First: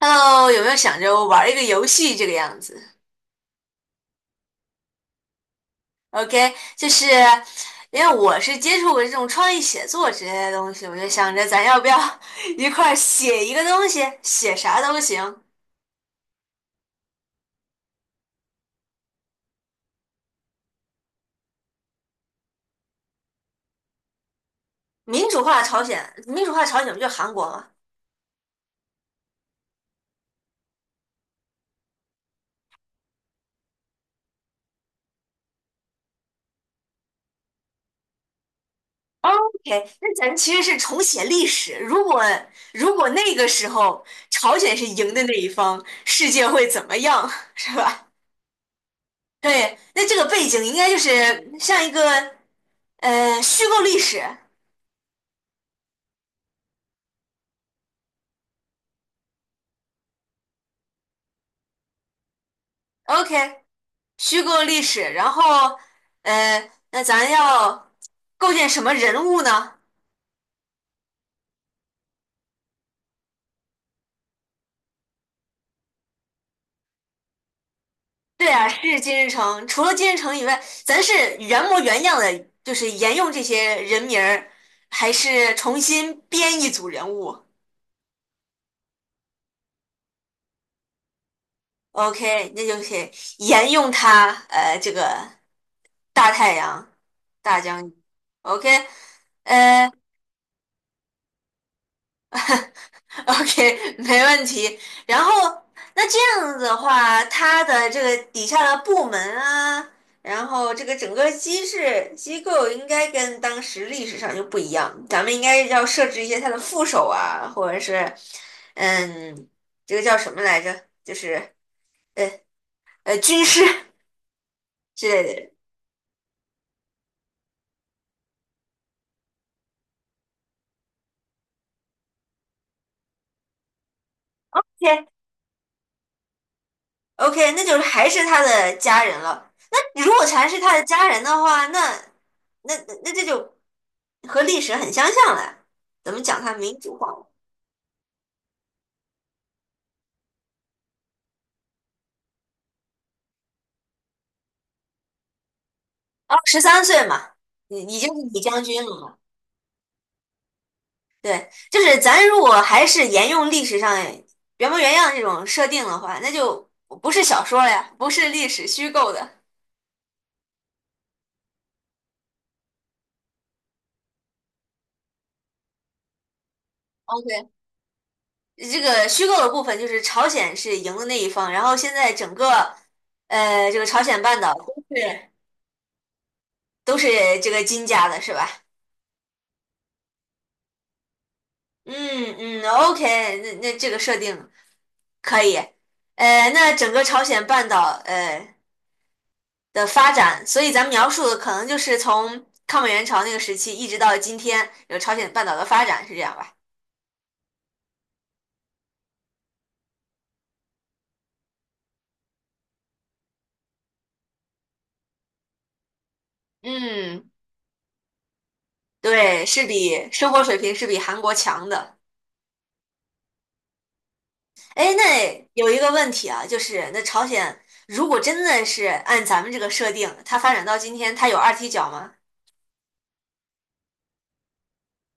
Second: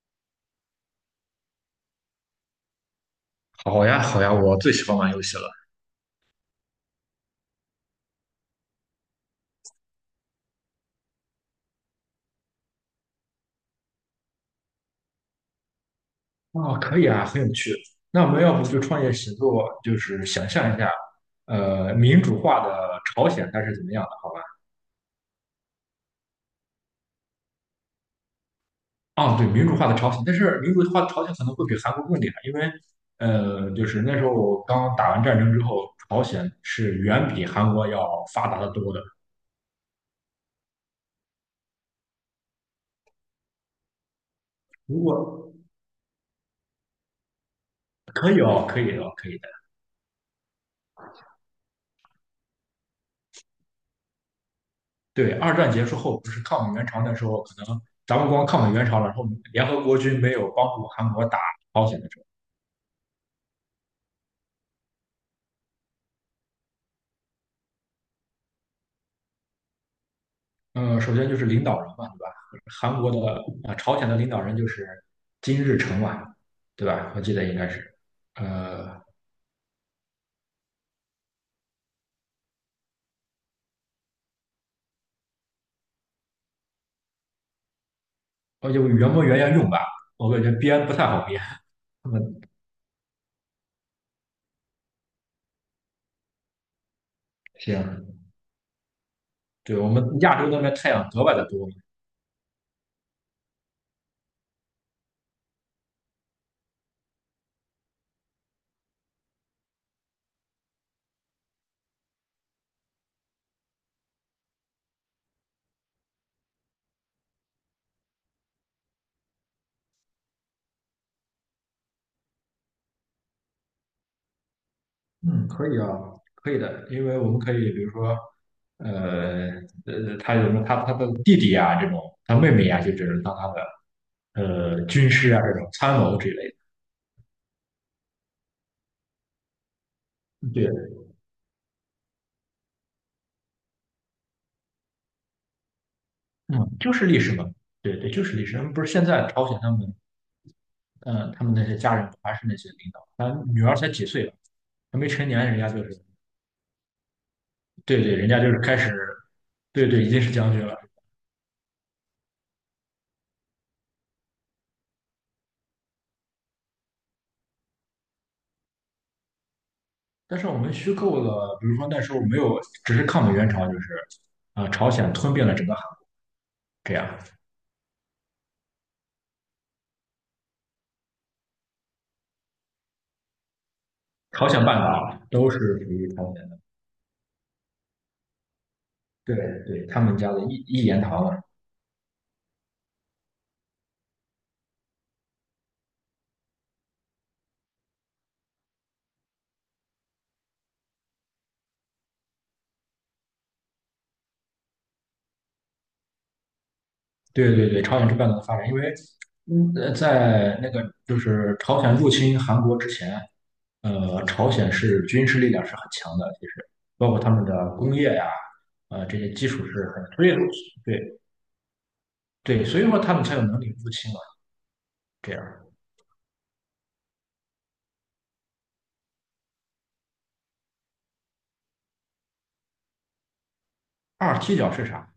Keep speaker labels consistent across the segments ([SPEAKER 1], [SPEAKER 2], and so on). [SPEAKER 1] Hello，有没有想着玩一个游戏这个样子
[SPEAKER 2] 好呀，好呀，我最喜欢玩游戏了。
[SPEAKER 1] ？OK，就是因为我是接触过这种创意写作之类的东西，我就想着咱要不要 一块儿写一个东西，写啥都行。
[SPEAKER 2] 哦，可以啊，很有趣。那我们要不就创业写作，就是想象一下，民主化的朝鲜它是怎么样
[SPEAKER 1] 民主化朝鲜，民主化朝鲜不就韩国吗
[SPEAKER 2] 的？啊，对，民主化的朝鲜，但是民主化的朝鲜可能会比韩国更厉害，因为，就是那时候我刚打完战争之后，朝鲜是远比韩国要发达的多的。
[SPEAKER 1] ？OK，那咱其实是重写历史。如果那个时候朝鲜是
[SPEAKER 2] 如
[SPEAKER 1] 赢的那一
[SPEAKER 2] 果
[SPEAKER 1] 方，世界会怎么样，是吧？
[SPEAKER 2] 可以哦，可以哦，可以的。
[SPEAKER 1] 对，那这个背景应该就是像一个虚构历史。
[SPEAKER 2] 对，二战结束后不是抗美援朝那时候，可能咱们光抗美援朝了，然后联合国军没有帮助韩国打朝鲜的时候。
[SPEAKER 1] OK，虚构历史，然后，那咱要构建什么人物呢？
[SPEAKER 2] 首先就是领导人嘛，对吧？韩国的啊、朝鲜的领导人就是金日成嘛，对吧？我记得应该是，
[SPEAKER 1] 对啊，是
[SPEAKER 2] 呃，
[SPEAKER 1] 金日成。除了金日成以外，咱是原模原样的，就是沿用这些人名儿，还是重新编一组人物
[SPEAKER 2] 哦，就原模原样用吧，我感觉编不太好编。嗯，
[SPEAKER 1] ？OK,那就是沿用他，这个大太阳大将军。
[SPEAKER 2] 行，
[SPEAKER 1] OK,
[SPEAKER 2] 对我
[SPEAKER 1] 呃。
[SPEAKER 2] 们亚洲那边太阳格外的多。
[SPEAKER 1] OK,没问题。然后，那这样子的话，他的这个底下的部门啊，然后这个整个机制机构应该跟当时历史上就不一样，咱们应该要设置一些他的副手啊，或者是，嗯，这个叫什么来着？就是呃军师 之类的
[SPEAKER 2] 嗯，
[SPEAKER 1] 人。
[SPEAKER 2] 可以啊，可以的，因为我们可以比如说，呃他有什么他的弟弟啊这种，他妹妹呀，就只能当他的军师啊这种参谋之类
[SPEAKER 1] OK，OK，那就是还是他的家人了。那如果全
[SPEAKER 2] 的。
[SPEAKER 1] 是
[SPEAKER 2] 对，
[SPEAKER 1] 他的家人的话，那那这就和历史很相像了，怎么讲它
[SPEAKER 2] 嗯，
[SPEAKER 1] 民
[SPEAKER 2] 就
[SPEAKER 1] 主
[SPEAKER 2] 是
[SPEAKER 1] 化
[SPEAKER 2] 历
[SPEAKER 1] 了？
[SPEAKER 2] 史嘛，对对，就是历史。他们不是现在朝鲜他们，嗯、他们那些家人还是那些领导，他女儿才几岁了，还没成年，人家就是，
[SPEAKER 1] 哦，13岁嘛，已已
[SPEAKER 2] 对
[SPEAKER 1] 经
[SPEAKER 2] 对，
[SPEAKER 1] 是
[SPEAKER 2] 人
[SPEAKER 1] 李
[SPEAKER 2] 家就是
[SPEAKER 1] 将
[SPEAKER 2] 开
[SPEAKER 1] 军
[SPEAKER 2] 始，
[SPEAKER 1] 了嘛。
[SPEAKER 2] 对对，已经是将军了。
[SPEAKER 1] 对，就是咱如果还是沿用历史上原模原样这种设定的话，那就不是小说了呀，不是历史虚构的。
[SPEAKER 2] 但是我们虚构了，比如说那时候没有，只是抗美援朝，就是朝鲜吞并了整个韩，这样，
[SPEAKER 1] OK,这个虚构的部分就是朝鲜是赢的那一方，然后现在整个这个朝鲜半
[SPEAKER 2] 朝
[SPEAKER 1] 岛
[SPEAKER 2] 鲜半岛
[SPEAKER 1] 是
[SPEAKER 2] 都是属于朝鲜的，
[SPEAKER 1] 都是这个金家的，是吧？
[SPEAKER 2] 对对，他们家的一言堂了。
[SPEAKER 1] 嗯嗯，OK,那这个设定。可以，那整个朝鲜半岛的发展，所以咱们描述的可能就是从抗美援朝那个时期一直到今天有朝鲜半岛的发展，是这样吧？
[SPEAKER 2] 对对对，朝鲜是半岛的发展，因为在那个就是朝鲜入侵韩国之前，朝鲜是军事力量是很强的，其实包括他
[SPEAKER 1] 嗯，
[SPEAKER 2] 们的工业呀、这些
[SPEAKER 1] 对，
[SPEAKER 2] 基
[SPEAKER 1] 是
[SPEAKER 2] 础是很，
[SPEAKER 1] 比
[SPEAKER 2] 所以
[SPEAKER 1] 生活水平是比
[SPEAKER 2] 对
[SPEAKER 1] 韩国强的。
[SPEAKER 2] 对，所以说他们才有能力入侵嘛。
[SPEAKER 1] 哎，
[SPEAKER 2] 这
[SPEAKER 1] 那
[SPEAKER 2] 样，
[SPEAKER 1] 有一个问题啊，就是那朝鲜如果真的是按咱们这个设定，它发展到今天，它有二踢脚吗？
[SPEAKER 2] 二踢脚是啥？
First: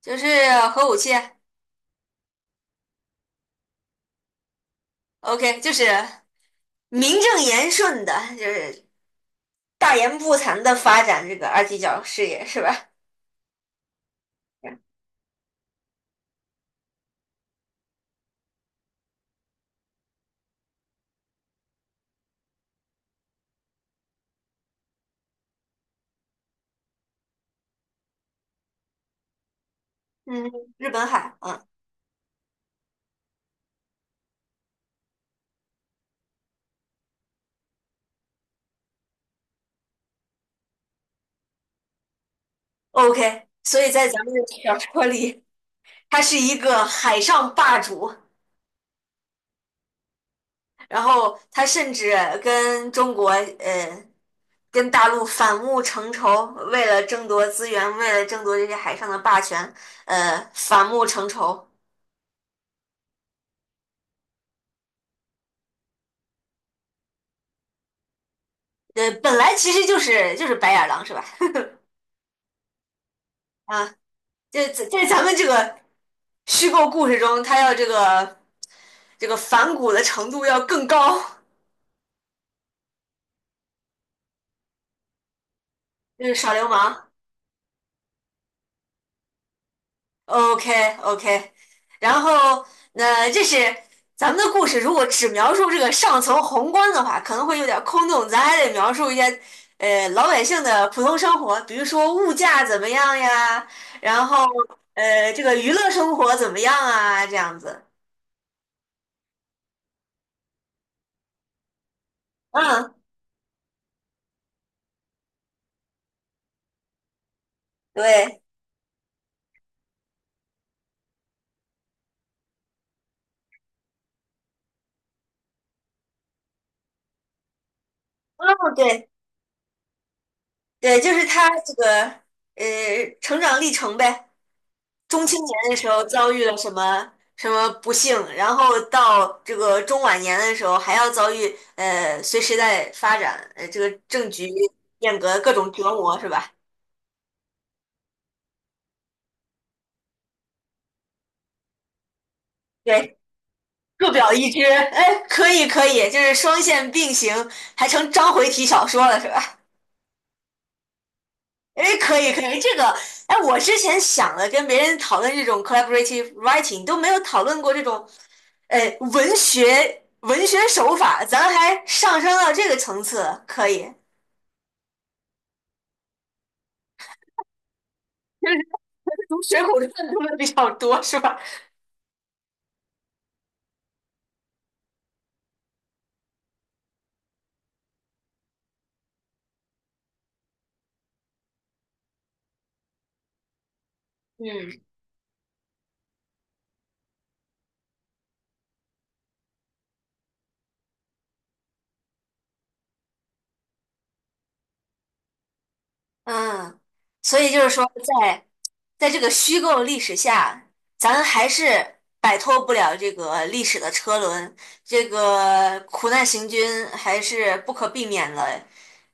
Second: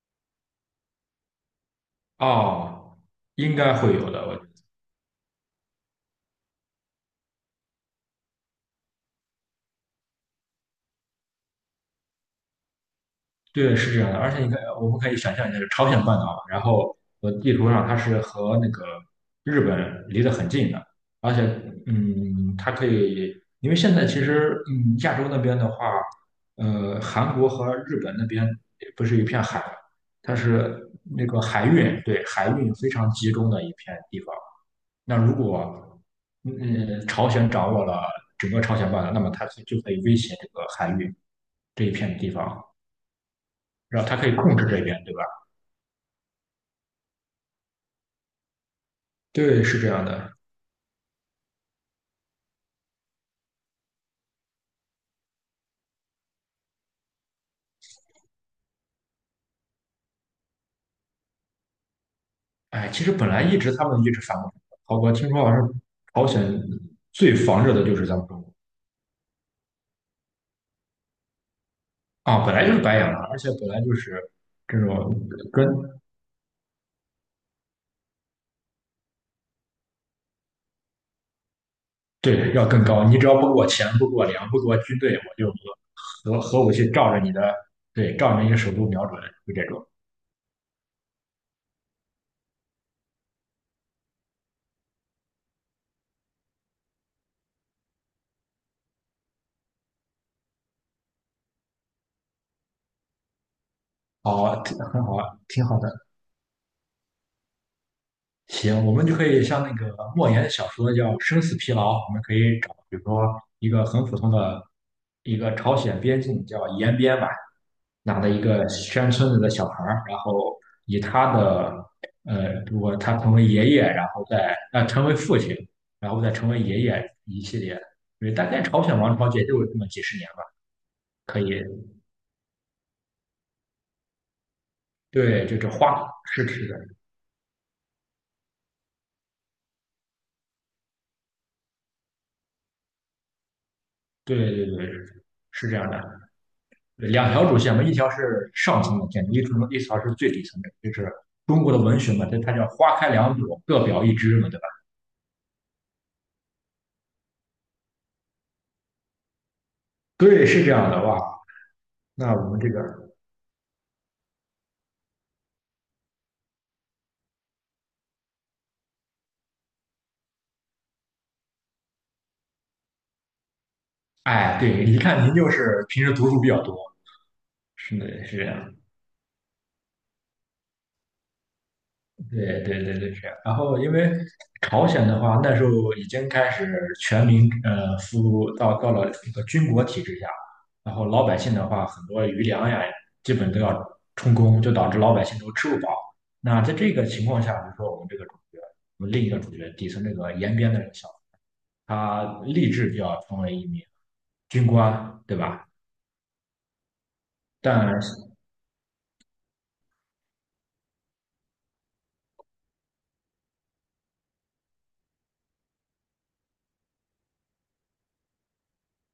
[SPEAKER 1] 就是核武器
[SPEAKER 2] 哦，应该会有的，
[SPEAKER 1] ，OK,就是名正言顺的，就是大言不惭的发展这个二踢脚事业是吧？
[SPEAKER 2] 对，是这样的，而且你看，我们可以想象一下，朝鲜半岛，然后地图上它是和那个日本离得很近的，而且，它可以，因为现在其实，亚洲那边的话，韩国和日本那边不是一片海，它
[SPEAKER 1] 嗯，日
[SPEAKER 2] 是
[SPEAKER 1] 本
[SPEAKER 2] 那
[SPEAKER 1] 海
[SPEAKER 2] 个
[SPEAKER 1] 啊
[SPEAKER 2] 海
[SPEAKER 1] 嗯
[SPEAKER 2] 运，对，海运非常集中的一片地方。那如果，朝鲜掌握了整个朝鲜半岛，那么它就可以威胁这个海运这一片地方。
[SPEAKER 1] ，OK,所以
[SPEAKER 2] 然
[SPEAKER 1] 在
[SPEAKER 2] 后他
[SPEAKER 1] 咱
[SPEAKER 2] 可
[SPEAKER 1] 们
[SPEAKER 2] 以
[SPEAKER 1] 的
[SPEAKER 2] 控制
[SPEAKER 1] 小
[SPEAKER 2] 这边，
[SPEAKER 1] 说
[SPEAKER 2] 对吧？
[SPEAKER 1] 里，他是一个海上霸主，
[SPEAKER 2] 对，是这样的。
[SPEAKER 1] 然后他甚至跟中国呃跟大陆反目成仇，为了争夺资源，为了争夺这些海上的霸权，反目成仇。
[SPEAKER 2] 哎，其实本来一直他们一直反过来，好吧，听说好像朝鲜最防着的就是咱们中国
[SPEAKER 1] 本来其实就是白眼狼是吧？
[SPEAKER 2] 啊，本来就是白眼狼，而且本来
[SPEAKER 1] 啊，
[SPEAKER 2] 就是
[SPEAKER 1] 这
[SPEAKER 2] 这
[SPEAKER 1] 这在
[SPEAKER 2] 种
[SPEAKER 1] 咱们这
[SPEAKER 2] 跟
[SPEAKER 1] 个虚构故事中，他要这个反骨的程度要更高，
[SPEAKER 2] 对要更高，你只要不给我钱，不给我粮，不给我军队，我就
[SPEAKER 1] 就是
[SPEAKER 2] 核核
[SPEAKER 1] 耍
[SPEAKER 2] 核
[SPEAKER 1] 流
[SPEAKER 2] 武器
[SPEAKER 1] 氓。
[SPEAKER 2] 照着你的对，照着你的首都瞄准，就这种。
[SPEAKER 1] OK OK,然后那这是咱们的故事，如果只描述这个上层宏观的话，可能会有点空洞，咱还得描述一些老百姓的普通生活，比如说物价怎么样呀，然后
[SPEAKER 2] 好，挺很好，
[SPEAKER 1] 这个
[SPEAKER 2] 挺
[SPEAKER 1] 娱
[SPEAKER 2] 好的。
[SPEAKER 1] 乐生活怎么样啊，这样子。
[SPEAKER 2] 行，我们就可以像那个莫言的小说叫《生死疲劳》，我们可以找，
[SPEAKER 1] 嗯，
[SPEAKER 2] 比如说一个很普通的一个朝鲜边境叫延边吧，哪的一
[SPEAKER 1] 对，
[SPEAKER 2] 个山村子的小孩儿，然后以他的呃，如果他成为爷爷，然后再成为父亲，然后再成为爷爷一系列的，因为
[SPEAKER 1] 哦
[SPEAKER 2] 大概朝鲜
[SPEAKER 1] 对
[SPEAKER 2] 王朝也就这么几十年吧，
[SPEAKER 1] 对，就是
[SPEAKER 2] 可
[SPEAKER 1] 他
[SPEAKER 2] 以，
[SPEAKER 1] 这个成长历程呗。中青
[SPEAKER 2] 对，就是
[SPEAKER 1] 年的时候
[SPEAKER 2] 花
[SPEAKER 1] 遭遇
[SPEAKER 2] 是
[SPEAKER 1] 了什
[SPEAKER 2] 是的，
[SPEAKER 1] 么什么不幸，然后到这个中晚年的时候还要遭遇随时代发展，这个政
[SPEAKER 2] 对
[SPEAKER 1] 局
[SPEAKER 2] 对对，
[SPEAKER 1] 变革各
[SPEAKER 2] 是
[SPEAKER 1] 种
[SPEAKER 2] 这样
[SPEAKER 1] 折磨
[SPEAKER 2] 的。
[SPEAKER 1] 是吧？
[SPEAKER 2] 两条主线嘛，一条是上层的建筑，一条是最底层的，就是中国的文学嘛，它叫花开
[SPEAKER 1] 对，
[SPEAKER 2] 两朵，各表
[SPEAKER 1] 各
[SPEAKER 2] 一
[SPEAKER 1] 表
[SPEAKER 2] 枝嘛，
[SPEAKER 1] 一
[SPEAKER 2] 对
[SPEAKER 1] 枝，
[SPEAKER 2] 吧？
[SPEAKER 1] 哎，可以可以，就是双线并行，还成章回体小说了是吧？
[SPEAKER 2] 对，是这样的哇。
[SPEAKER 1] 哎，可以
[SPEAKER 2] 那
[SPEAKER 1] 可
[SPEAKER 2] 我
[SPEAKER 1] 以，
[SPEAKER 2] 们这
[SPEAKER 1] 这
[SPEAKER 2] 个，
[SPEAKER 1] 个，哎，我之前想了跟别人讨论这种 collaborative writing,都没有讨论过这种，呃，文学手法，咱还上升到这个层次，可以。
[SPEAKER 2] 哎，对，一看您就是平时读书比较多，是的，是 这
[SPEAKER 1] 就是
[SPEAKER 2] 样。
[SPEAKER 1] 从《水浒传》读的比较多，是吧？
[SPEAKER 2] 对对对对是啊。然后因为朝鲜的话，那时候已经开始全民服务到了一个军国体制下，然后老百姓的话，很多余粮呀，基本都要充公，就
[SPEAKER 1] 嗯，
[SPEAKER 2] 导致老百姓都吃不饱。那在这个情况下，比如说我们这个主角，我们另一个主角底层这个延边的这个小子，他立志就要成为一名军官，对吧？
[SPEAKER 1] 嗯，所以就是说
[SPEAKER 2] 但
[SPEAKER 1] 在，这个虚构历史下，咱还是摆脱不了这个历史的车轮，这个苦难行军还是不可避免的，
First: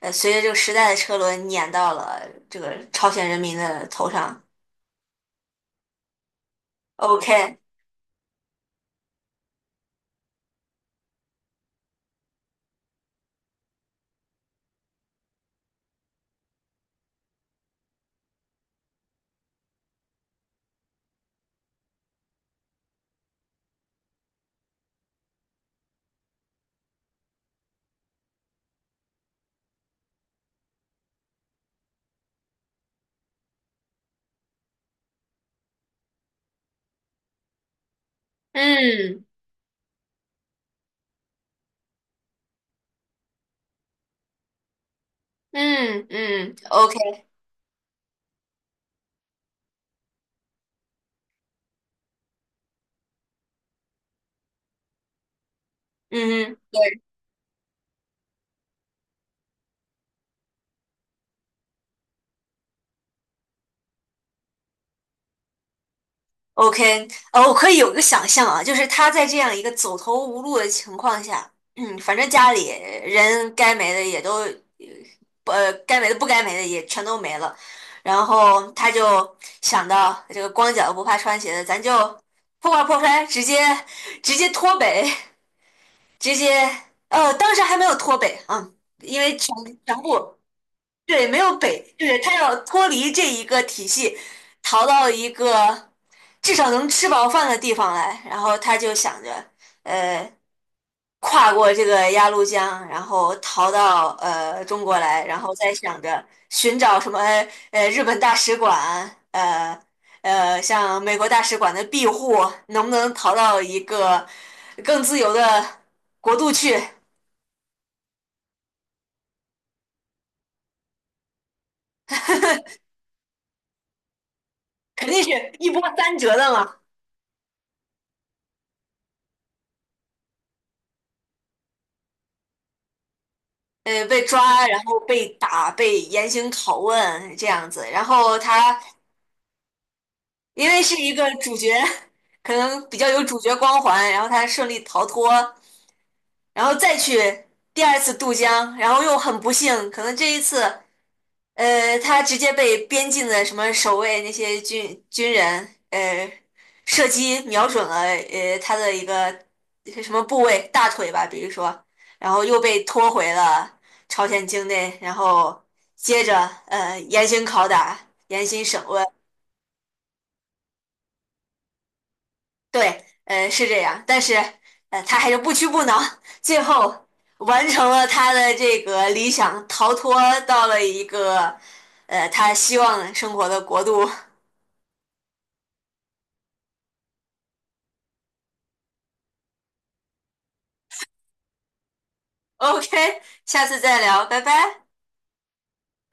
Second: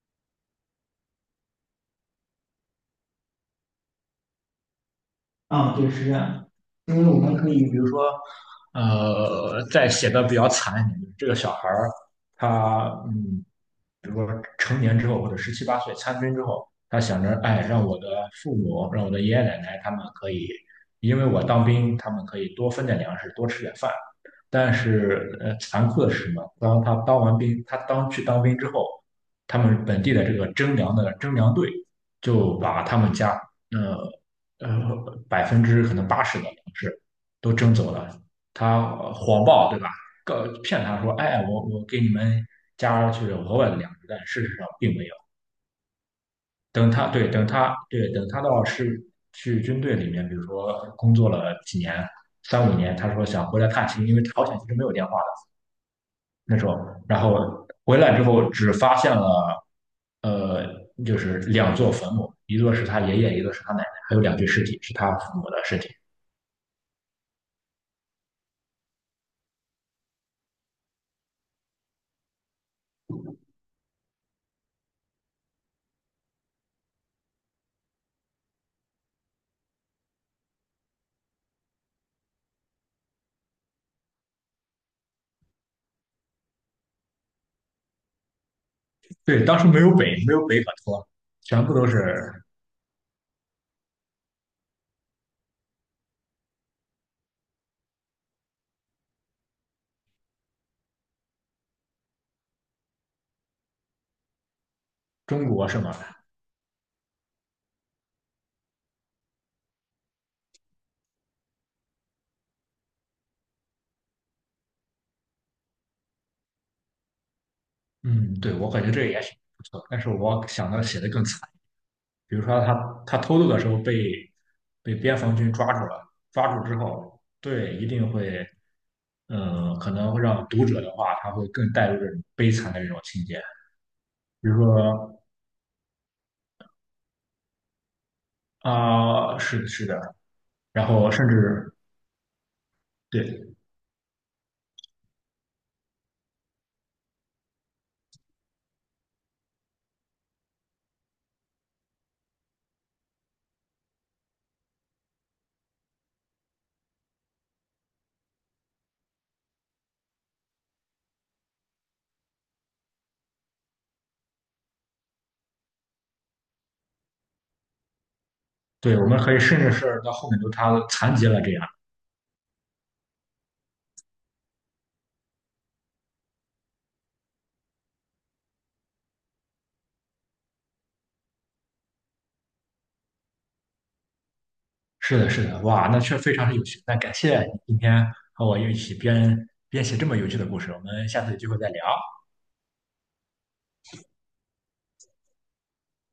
[SPEAKER 1] 随着这个时代的车轮碾到了这个朝鲜人民的头上。
[SPEAKER 2] 啊，对，是这样的。因为我们可以，
[SPEAKER 1] OK,
[SPEAKER 2] 比如说，在写的比较惨一点，就是这个小孩儿，他嗯，比如说成年之后或者十七八岁参军之后，他想着，哎，让我的父母，让我的爷爷奶奶他们可以，因为我当兵，他们可以多分点粮食，多吃点饭。但是残酷的是什么？当他当完兵，他当去当兵之后，他们本地的这个征粮队就把他们家呃百分之可能80的粮食都征走了。他
[SPEAKER 1] 嗯
[SPEAKER 2] 谎报对吧？告骗他说，哎，我给你们加去了额外的粮食，但事实上并没有。
[SPEAKER 1] 嗯嗯，OK,
[SPEAKER 2] 等他到是去军队里面，比如说工作了三五年，他说想回来探亲，因为朝鲜其实没有电话。
[SPEAKER 1] 嗯嗯，
[SPEAKER 2] 那时候，
[SPEAKER 1] 对。
[SPEAKER 2] 然后回来之后只发现了，呃，就是两座坟墓，一座是他爷爷，一座是他奶奶，还有两具尸体是他父母的尸体。
[SPEAKER 1] OK,我可以有一个想象啊，就是他在这样一个走投无路的情况下，嗯，反正家里人该没的也都，该没的不该没的也全都没了，然后他就想到这个光脚不怕穿鞋的，咱就破罐破摔，直接脱北，直接，当时还没有脱北，嗯，因为
[SPEAKER 2] 对，当时
[SPEAKER 1] 全
[SPEAKER 2] 没
[SPEAKER 1] 部。
[SPEAKER 2] 有北可托，
[SPEAKER 1] 对，没有
[SPEAKER 2] 全部都
[SPEAKER 1] 北，
[SPEAKER 2] 是
[SPEAKER 1] 对，他要脱离这一个体系，逃到一个至少能吃饱饭的地方来，然后他就想着，呃，跨过这个鸭绿江，然后逃到中国来，然
[SPEAKER 2] 中
[SPEAKER 1] 后
[SPEAKER 2] 国
[SPEAKER 1] 再
[SPEAKER 2] 是吗？
[SPEAKER 1] 想着寻找什么日本大使馆，像美国大使馆的庇护，能不能逃到一个更自由的国度去？
[SPEAKER 2] 嗯，对，我感觉这个也挺不错，但是我想到写的更惨，比如说他偷渡的时候被
[SPEAKER 1] 肯
[SPEAKER 2] 边
[SPEAKER 1] 定是
[SPEAKER 2] 防军
[SPEAKER 1] 一
[SPEAKER 2] 抓
[SPEAKER 1] 波
[SPEAKER 2] 住了，
[SPEAKER 1] 三折的
[SPEAKER 2] 抓住之
[SPEAKER 1] 嘛。
[SPEAKER 2] 后，对，一定会。嗯，可能会让读者的话，他会更带入这种悲惨的这种情节。
[SPEAKER 1] 被
[SPEAKER 2] 比如
[SPEAKER 1] 抓，然后
[SPEAKER 2] 说，
[SPEAKER 1] 被打，被严刑拷问这样子。然后他
[SPEAKER 2] 啊、是的，是的，
[SPEAKER 1] 因为
[SPEAKER 2] 然
[SPEAKER 1] 是
[SPEAKER 2] 后
[SPEAKER 1] 一
[SPEAKER 2] 甚
[SPEAKER 1] 个主角，
[SPEAKER 2] 至
[SPEAKER 1] 可能比较有主
[SPEAKER 2] 对
[SPEAKER 1] 角光环，然后他顺利逃脱，然后再去第二次渡江，然后又很不幸，可能这一次。他直接被边境的什么守卫那些军人，射击瞄准了他的一个什么部位，大腿吧，比如说，然后又被拖回了朝鲜境内，然后接着严刑拷打、严刑审
[SPEAKER 2] 对，
[SPEAKER 1] 问，
[SPEAKER 2] 我们可以甚至是到后面都他残疾了这样。
[SPEAKER 1] 对，是这样，但是他还是不屈不挠，最后完成了他的这个理想，逃脱到了一个他希望生活的国度。
[SPEAKER 2] 是的，是的，哇，那确实非常是有趣。那感谢你今天和我一起编写这么有趣的故事，我们下次有机会再聊。
[SPEAKER 1] OK,下次再聊，拜拜。